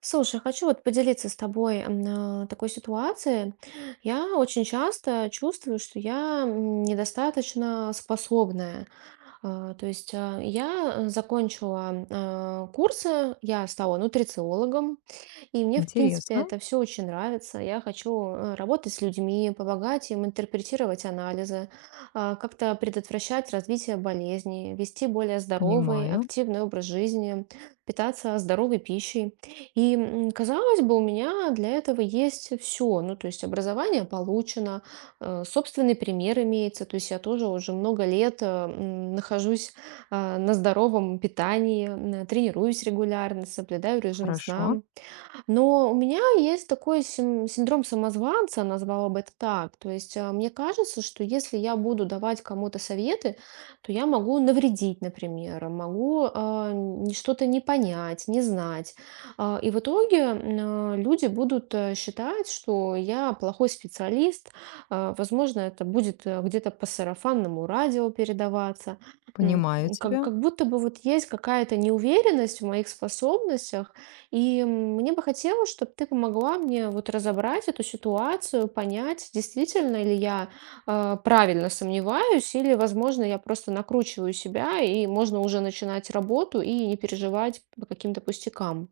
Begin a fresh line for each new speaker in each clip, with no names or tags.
Слушай, хочу вот поделиться с тобой такой ситуацией. Я очень часто чувствую, что я недостаточно способная. То есть я закончила курсы, я стала нутрициологом, и мне, в принципе,
Интересно,
это все очень нравится. Я хочу работать с людьми, помогать им интерпретировать анализы, как-то предотвращать развитие болезней, вести более здоровый,
понимаю,
активный образ жизни, питаться здоровой пищей. И, казалось бы, у меня для этого есть все. Ну, то есть образование получено, собственный пример имеется. То есть я тоже уже много лет нахожусь на здоровом питании, тренируюсь регулярно, соблюдаю режим
хорошо,
сна. Но у меня есть такой синдром самозванца, назвала бы это так. То есть мне кажется, что если я буду давать кому-то советы, то я могу навредить, например, могу что-то не понять, не знать. И в итоге люди будут считать, что я плохой специалист. Возможно, это будет где-то по сарафанному радио передаваться. М,
понимаю
Как,
тебя.
как будто бы вот есть какая-то неуверенность в моих способностях, и мне бы хотелось, чтобы ты помогла мне вот разобрать эту ситуацию, понять, действительно ли я правильно сомневаюсь, или, возможно, я просто накручиваю себя, и можно уже начинать работу и не переживать по каким-то пустякам.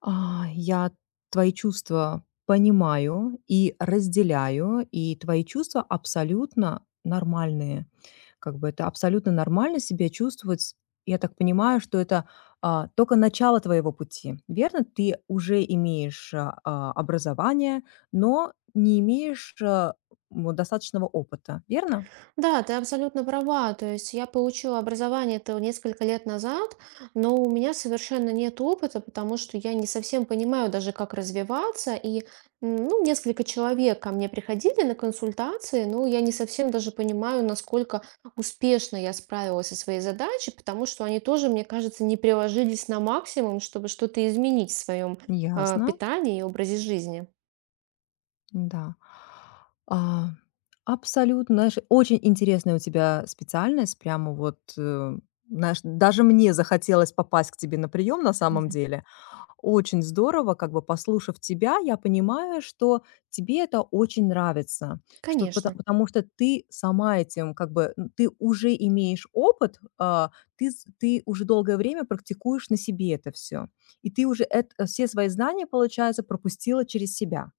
Я твои чувства понимаю и разделяю, и твои чувства абсолютно нормальные. Как бы это абсолютно нормально себя чувствовать. Я так понимаю, что это только начало твоего пути, верно? Ты уже имеешь образование, но не имеешь достаточного опыта, верно?
Да, ты абсолютно права. То есть я получила образование это несколько лет назад, но у меня совершенно нет опыта, потому что я не совсем понимаю даже, как развиваться. И ну, несколько человек ко мне приходили на консультации, но я не совсем даже понимаю, насколько успешно я справилась со своей задачей, потому что они тоже, мне кажется, не приложились на максимум, чтобы что-то изменить в своем
Ясно.
питании и образе жизни.
Да. А, абсолютно, знаешь, очень интересная у тебя специальность. Прямо вот, знаешь, даже мне захотелось попасть к тебе на прием на самом
Мгм.
деле. Очень здорово, как бы послушав тебя, я понимаю, что тебе это очень нравится, что
Конечно,
потому, что ты сама этим, как бы, ты уже имеешь опыт, ты, ты уже долгое время практикуешь на себе это все. И ты уже все свои знания, получается, пропустила через себя.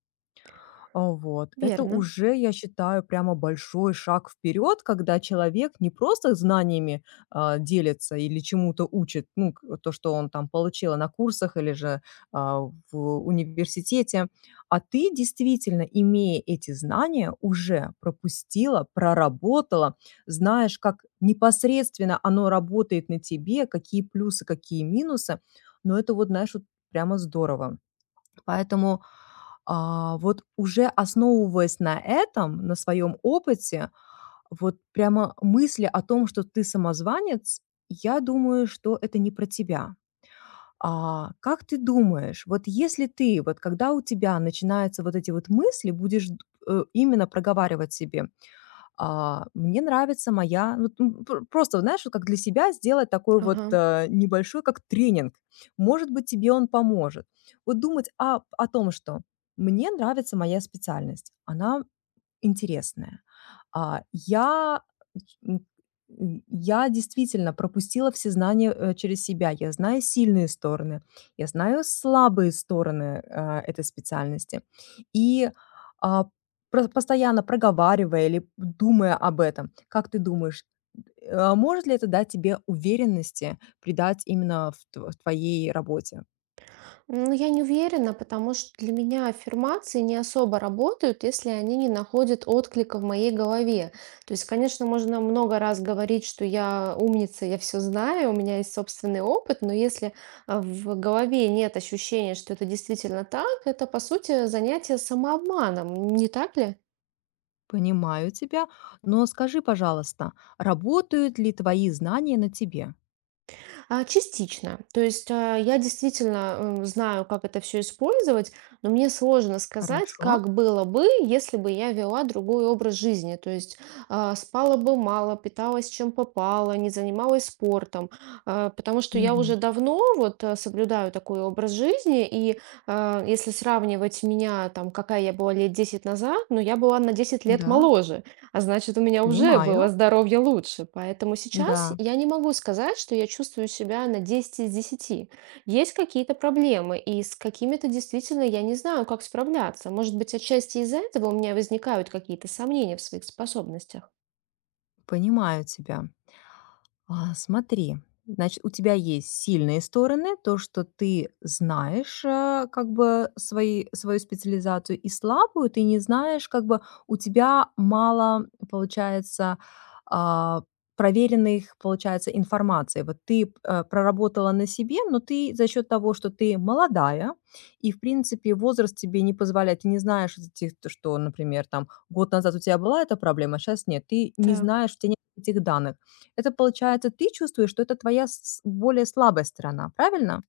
Вот. Это
верно.
уже, я считаю, прямо большой шаг вперед, когда человек не просто знаниями делится или чему-то учит, ну, то, что он там получил на курсах или же а, в университете, а ты действительно, имея эти знания, уже пропустила, проработала, знаешь, как непосредственно оно работает на тебе, какие плюсы, какие минусы, но это вот, знаешь, вот прямо здорово. Поэтому вот уже основываясь на этом, на своем опыте, вот прямо мысли о том, что ты самозванец, я думаю, что это не про тебя. А как ты думаешь, вот если ты, вот когда у тебя начинаются вот эти вот мысли, будешь именно проговаривать себе, мне нравится моя ну, м, пр просто, знаешь, вот как для себя сделать такой вот,
Ага.
небольшой как тренинг. Может быть, тебе он поможет. Вот думать о том, что мне нравится моя специальность. Она интересное. А, я м, я действительно пропустила все знания, через себя. Я знаю сильные стороны, я знаю слабые стороны, этой специальности. И, а, про постоянно проговаривая или думая об этом, как ты думаешь, может ли это дать тебе уверенности, придать именно в тв в твоей работе?
Ну, я не уверена, потому что для меня аффирмации не особо работают, если они не находят отклика в моей голове. То есть, конечно, можно много раз говорить, что я умница, я все знаю, у меня есть собственный опыт, но если в голове нет ощущения, что это действительно так, это, по сути, занятие самообманом, не так ли?
Понимаю тебя, но скажи, пожалуйста, работают ли твои знания на тебе?
Частично. То есть, я действительно, знаю, как это все использовать, но мне сложно сказать,
Хорошо.
как было бы, если бы я вела другой образ жизни. То есть, спала бы мало, питалась чем попало, не занималась спортом. Потому что я уже
Мгм.
давно вот, соблюдаю такой образ жизни, и, если сравнивать меня, там, какая я была лет 10 назад, ну, я была на десять лет
Да,
моложе. А значит, у меня уже было
понимаю.
здоровье лучше. Поэтому сейчас
Да,
я не могу сказать, что я чувствую себя на 10 из 10. Есть какие-то проблемы, и с какими-то действительно я не знаю, как справляться. Может быть, отчасти из-за этого у меня возникают какие-то сомнения в своих способностях.
понимаю тебя. Смотри, значит, у тебя есть сильные стороны, то, что ты знаешь, как бы свою специализацию, и слабую ты не знаешь, как бы у тебя мало, получается, а, проверенных, получается, информации. Вот ты проработала на себе, но ты за счет того, что ты молодая, и, в принципе, возраст тебе не позволяет, ты не знаешь, из этих, то, что, например, там год назад у тебя была эта проблема, а сейчас нет, ты не
Так.
знаешь, у тебя нет этих данных это, получается, ты чувствуешь, что это твоя с более слабая сторона, правильно?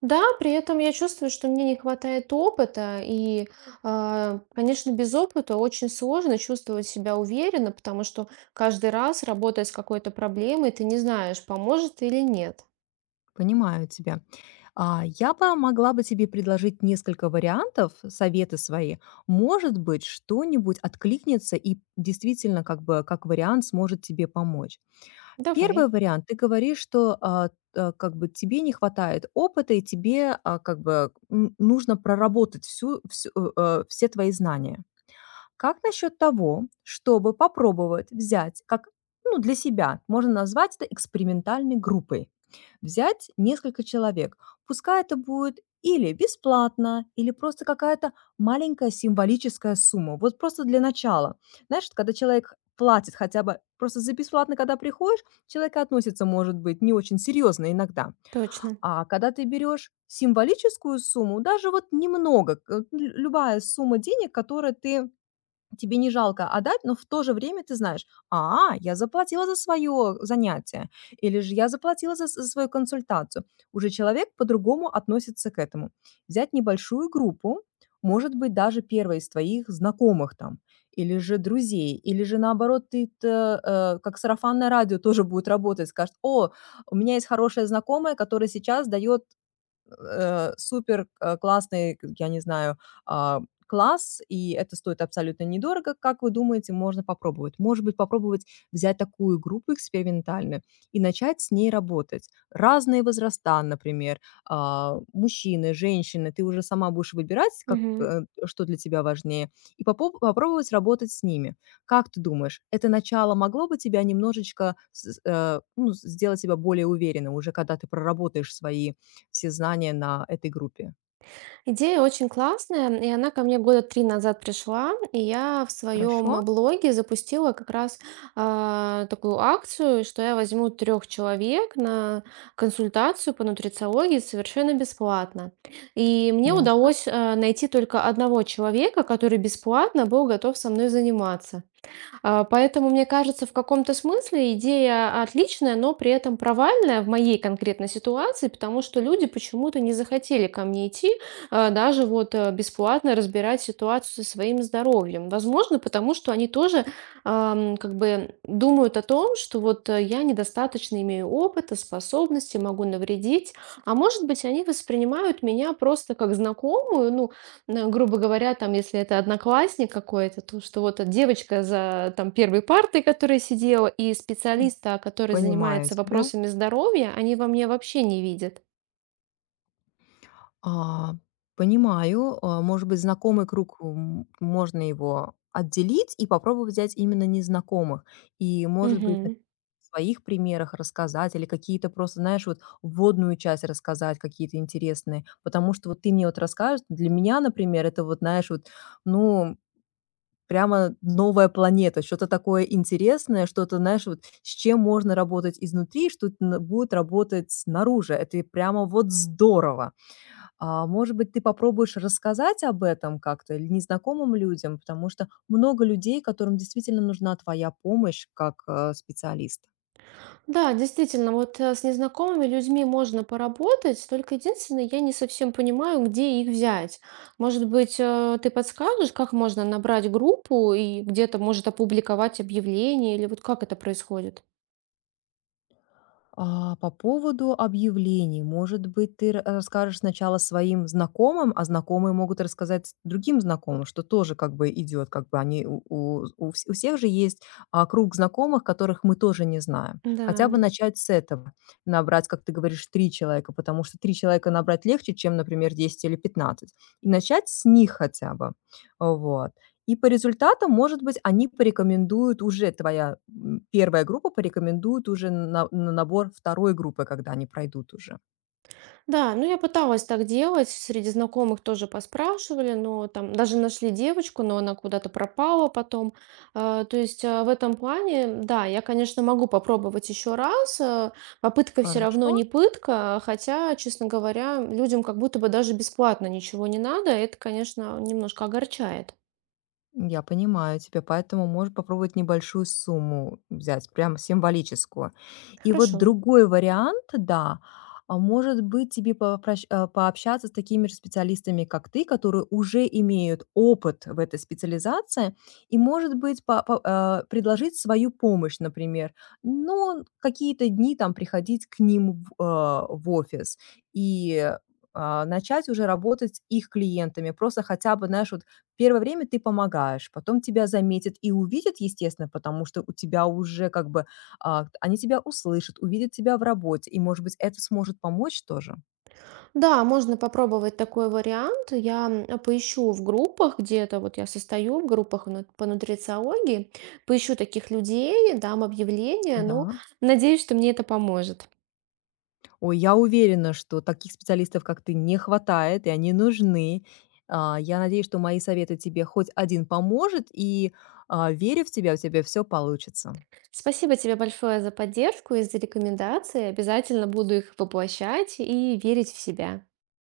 Да, при этом я чувствую, что мне не хватает опыта, и, конечно, без опыта очень сложно чувствовать себя уверенно, потому что каждый раз, работая с какой-то проблемой, ты не знаешь, поможет или нет.
Понимаю тебя. Я бы могла бы тебе предложить несколько вариантов, советы свои. Может быть, что-нибудь откликнется и действительно как бы как вариант сможет тебе помочь.
Давай.
Первый вариант. Ты говоришь, что, как бы тебе не хватает опыта и тебе, как бы, нужно проработать все твои знания. Как насчет того, чтобы попробовать взять, как ну, для себя, можно назвать это экспериментальной группой, взять несколько человек. Пускай это будет или бесплатно, или просто какая-то маленькая символическая сумма. Вот просто для начала. Знаешь, вот когда человек платит хотя бы просто за бесплатно, когда приходишь, человек относится, может быть, не очень серьезно иногда.
Точно.
А когда ты берешь символическую сумму, даже вот немного, любая сумма денег, которую ты Тебе не жалко отдать, но в то же время ты знаешь: "Я заплатила за свое занятие" или же "Я заплатила за с за свою консультацию". Уже человек по-другому относится к этому. Взять небольшую группу, может быть, даже первой из твоих знакомых там или же друзей, или же, наоборот, как сарафанное радио тоже будет работать. Скажет: "О, у меня есть хорошая знакомая, которая сейчас дает супер, классный, к я не знаю, а, класс, и это стоит абсолютно недорого. Как вы думаете, можно попробовать? Может быть, попробовать взять такую группу экспериментальную и начать с ней работать. Разные возраста, например, мужчины, женщины. Ты уже сама будешь выбирать, как,
Мгм.
что для тебя важнее, и попо попробовать работать с ними. Как ты думаешь, это начало могло бы тебя немножечко ну, сделать тебя более уверенным уже, когда ты проработаешь свои все знания на этой группе.
Идея очень классная, и она ко мне года 3 назад пришла, и я в
Хорошо,
своем, блоге запустила как раз, такую акцию, что я возьму 3 человек на консультацию по нутрициологии совершенно бесплатно. И мне
ясно.
удалось, найти только одного человека, который бесплатно был готов со мной заниматься. Поэтому, мне кажется, в каком-то смысле идея отличная, но при этом провальная в моей конкретной ситуации, потому что люди почему-то не захотели ко мне идти, даже вот бесплатно разбирать ситуацию со своим здоровьем. Возможно, потому что они тоже как бы думают о том, что вот я недостаточно имею опыта, способности, могу навредить. А может быть, они воспринимают меня просто как знакомую, ну, ну, грубо говоря, там, если это одноклассник какой-то, то что вот эта девочка за там первой партой, которая сидела, и
М,
специалиста, который
Понимаю
занимается
тебя.
вопросами здоровья, они во мне вообще не видят.
А, понимаю, может быть, знакомый круг, можно его отделить и попробовать взять именно незнакомых. И, может быть, на
Мгм.
своих примерах рассказать или какие-то просто, знаешь, вот вводную часть рассказать, какие-то интересные. Потому что вот ты мне вот расскажешь, для меня, например, это вот, знаешь, вот, ну, прямо новая планета, что-то такое интересное, что-то, знаешь, вот с чем можно работать изнутри, что т- н будет работать снаружи. Это и прямо вот здорово. Может быть, ты попробуешь рассказать об этом как-то или незнакомым людям, потому что много людей, которым действительно нужна твоя помощь как, специалист.
Да, действительно, вот с незнакомыми людьми можно поработать, только единственное, я не совсем понимаю, где их взять. Может быть, ты подскажешь, как можно набрать группу и где-то, может, опубликовать объявление, или вот как это происходит?
По поводу объявлений, может быть, ты ра расскажешь сначала своим знакомым, а знакомые могут рассказать другим знакомым, что тоже как бы идет, как бы они у всех же есть, круг знакомых, которых мы тоже не знаем. Хотя бы
Да.
начать с этого. Набрать, как ты говоришь, 3 человека, потому что 3 человека набрать легче, чем, например, 10 или 15. И начать с них хотя бы. Вот. И по результатам, может быть, они порекомендуют уже, твоя 1 группа порекомендует уже на набор 2 группы, когда они пройдут уже.
Да, ну я пыталась так делать, среди знакомых тоже поспрашивали, но там даже нашли девочку, но она куда-то пропала потом. То есть в этом плане, да, я, конечно, могу попробовать еще раз. Попытка все равно
Хорошо.
не пытка, хотя, честно говоря, людям как будто бы даже бесплатно ничего не надо. Это, конечно, немножко огорчает.
Я понимаю тебя, поэтому можешь попробовать небольшую сумму взять, прям символическую. И вот
Хорошо.
другой вариант, да, может быть, тебе пообщаться с такими же специалистами, как ты, которые уже имеют опыт в этой специализации, и, может быть, предложить свою помощь, например, но какие-то дни там приходить к ним в офис и начать уже работать с их клиентами. Просто хотя бы, знаешь, вот первое время ты помогаешь, потом тебя заметят и увидят, естественно, потому что у тебя уже как бы, они тебя услышат, увидят тебя в работе, и, может быть, это сможет помочь тоже.
Да, можно попробовать такой вариант. Я поищу в группах где-то, вот я состою в группах ну, по нутрициологии, поищу таких людей, дам объявление, ну,
Да.
надеюсь, что мне это поможет.
Ой, я уверена, что таких специалистов, как ты, не хватает, и они нужны. Я надеюсь, что мои советы тебе хоть один поможет, и, верю в тебя, у тебя все получится.
Спасибо тебе большое за поддержку и за рекомендации. Обязательно буду их воплощать и верить в себя.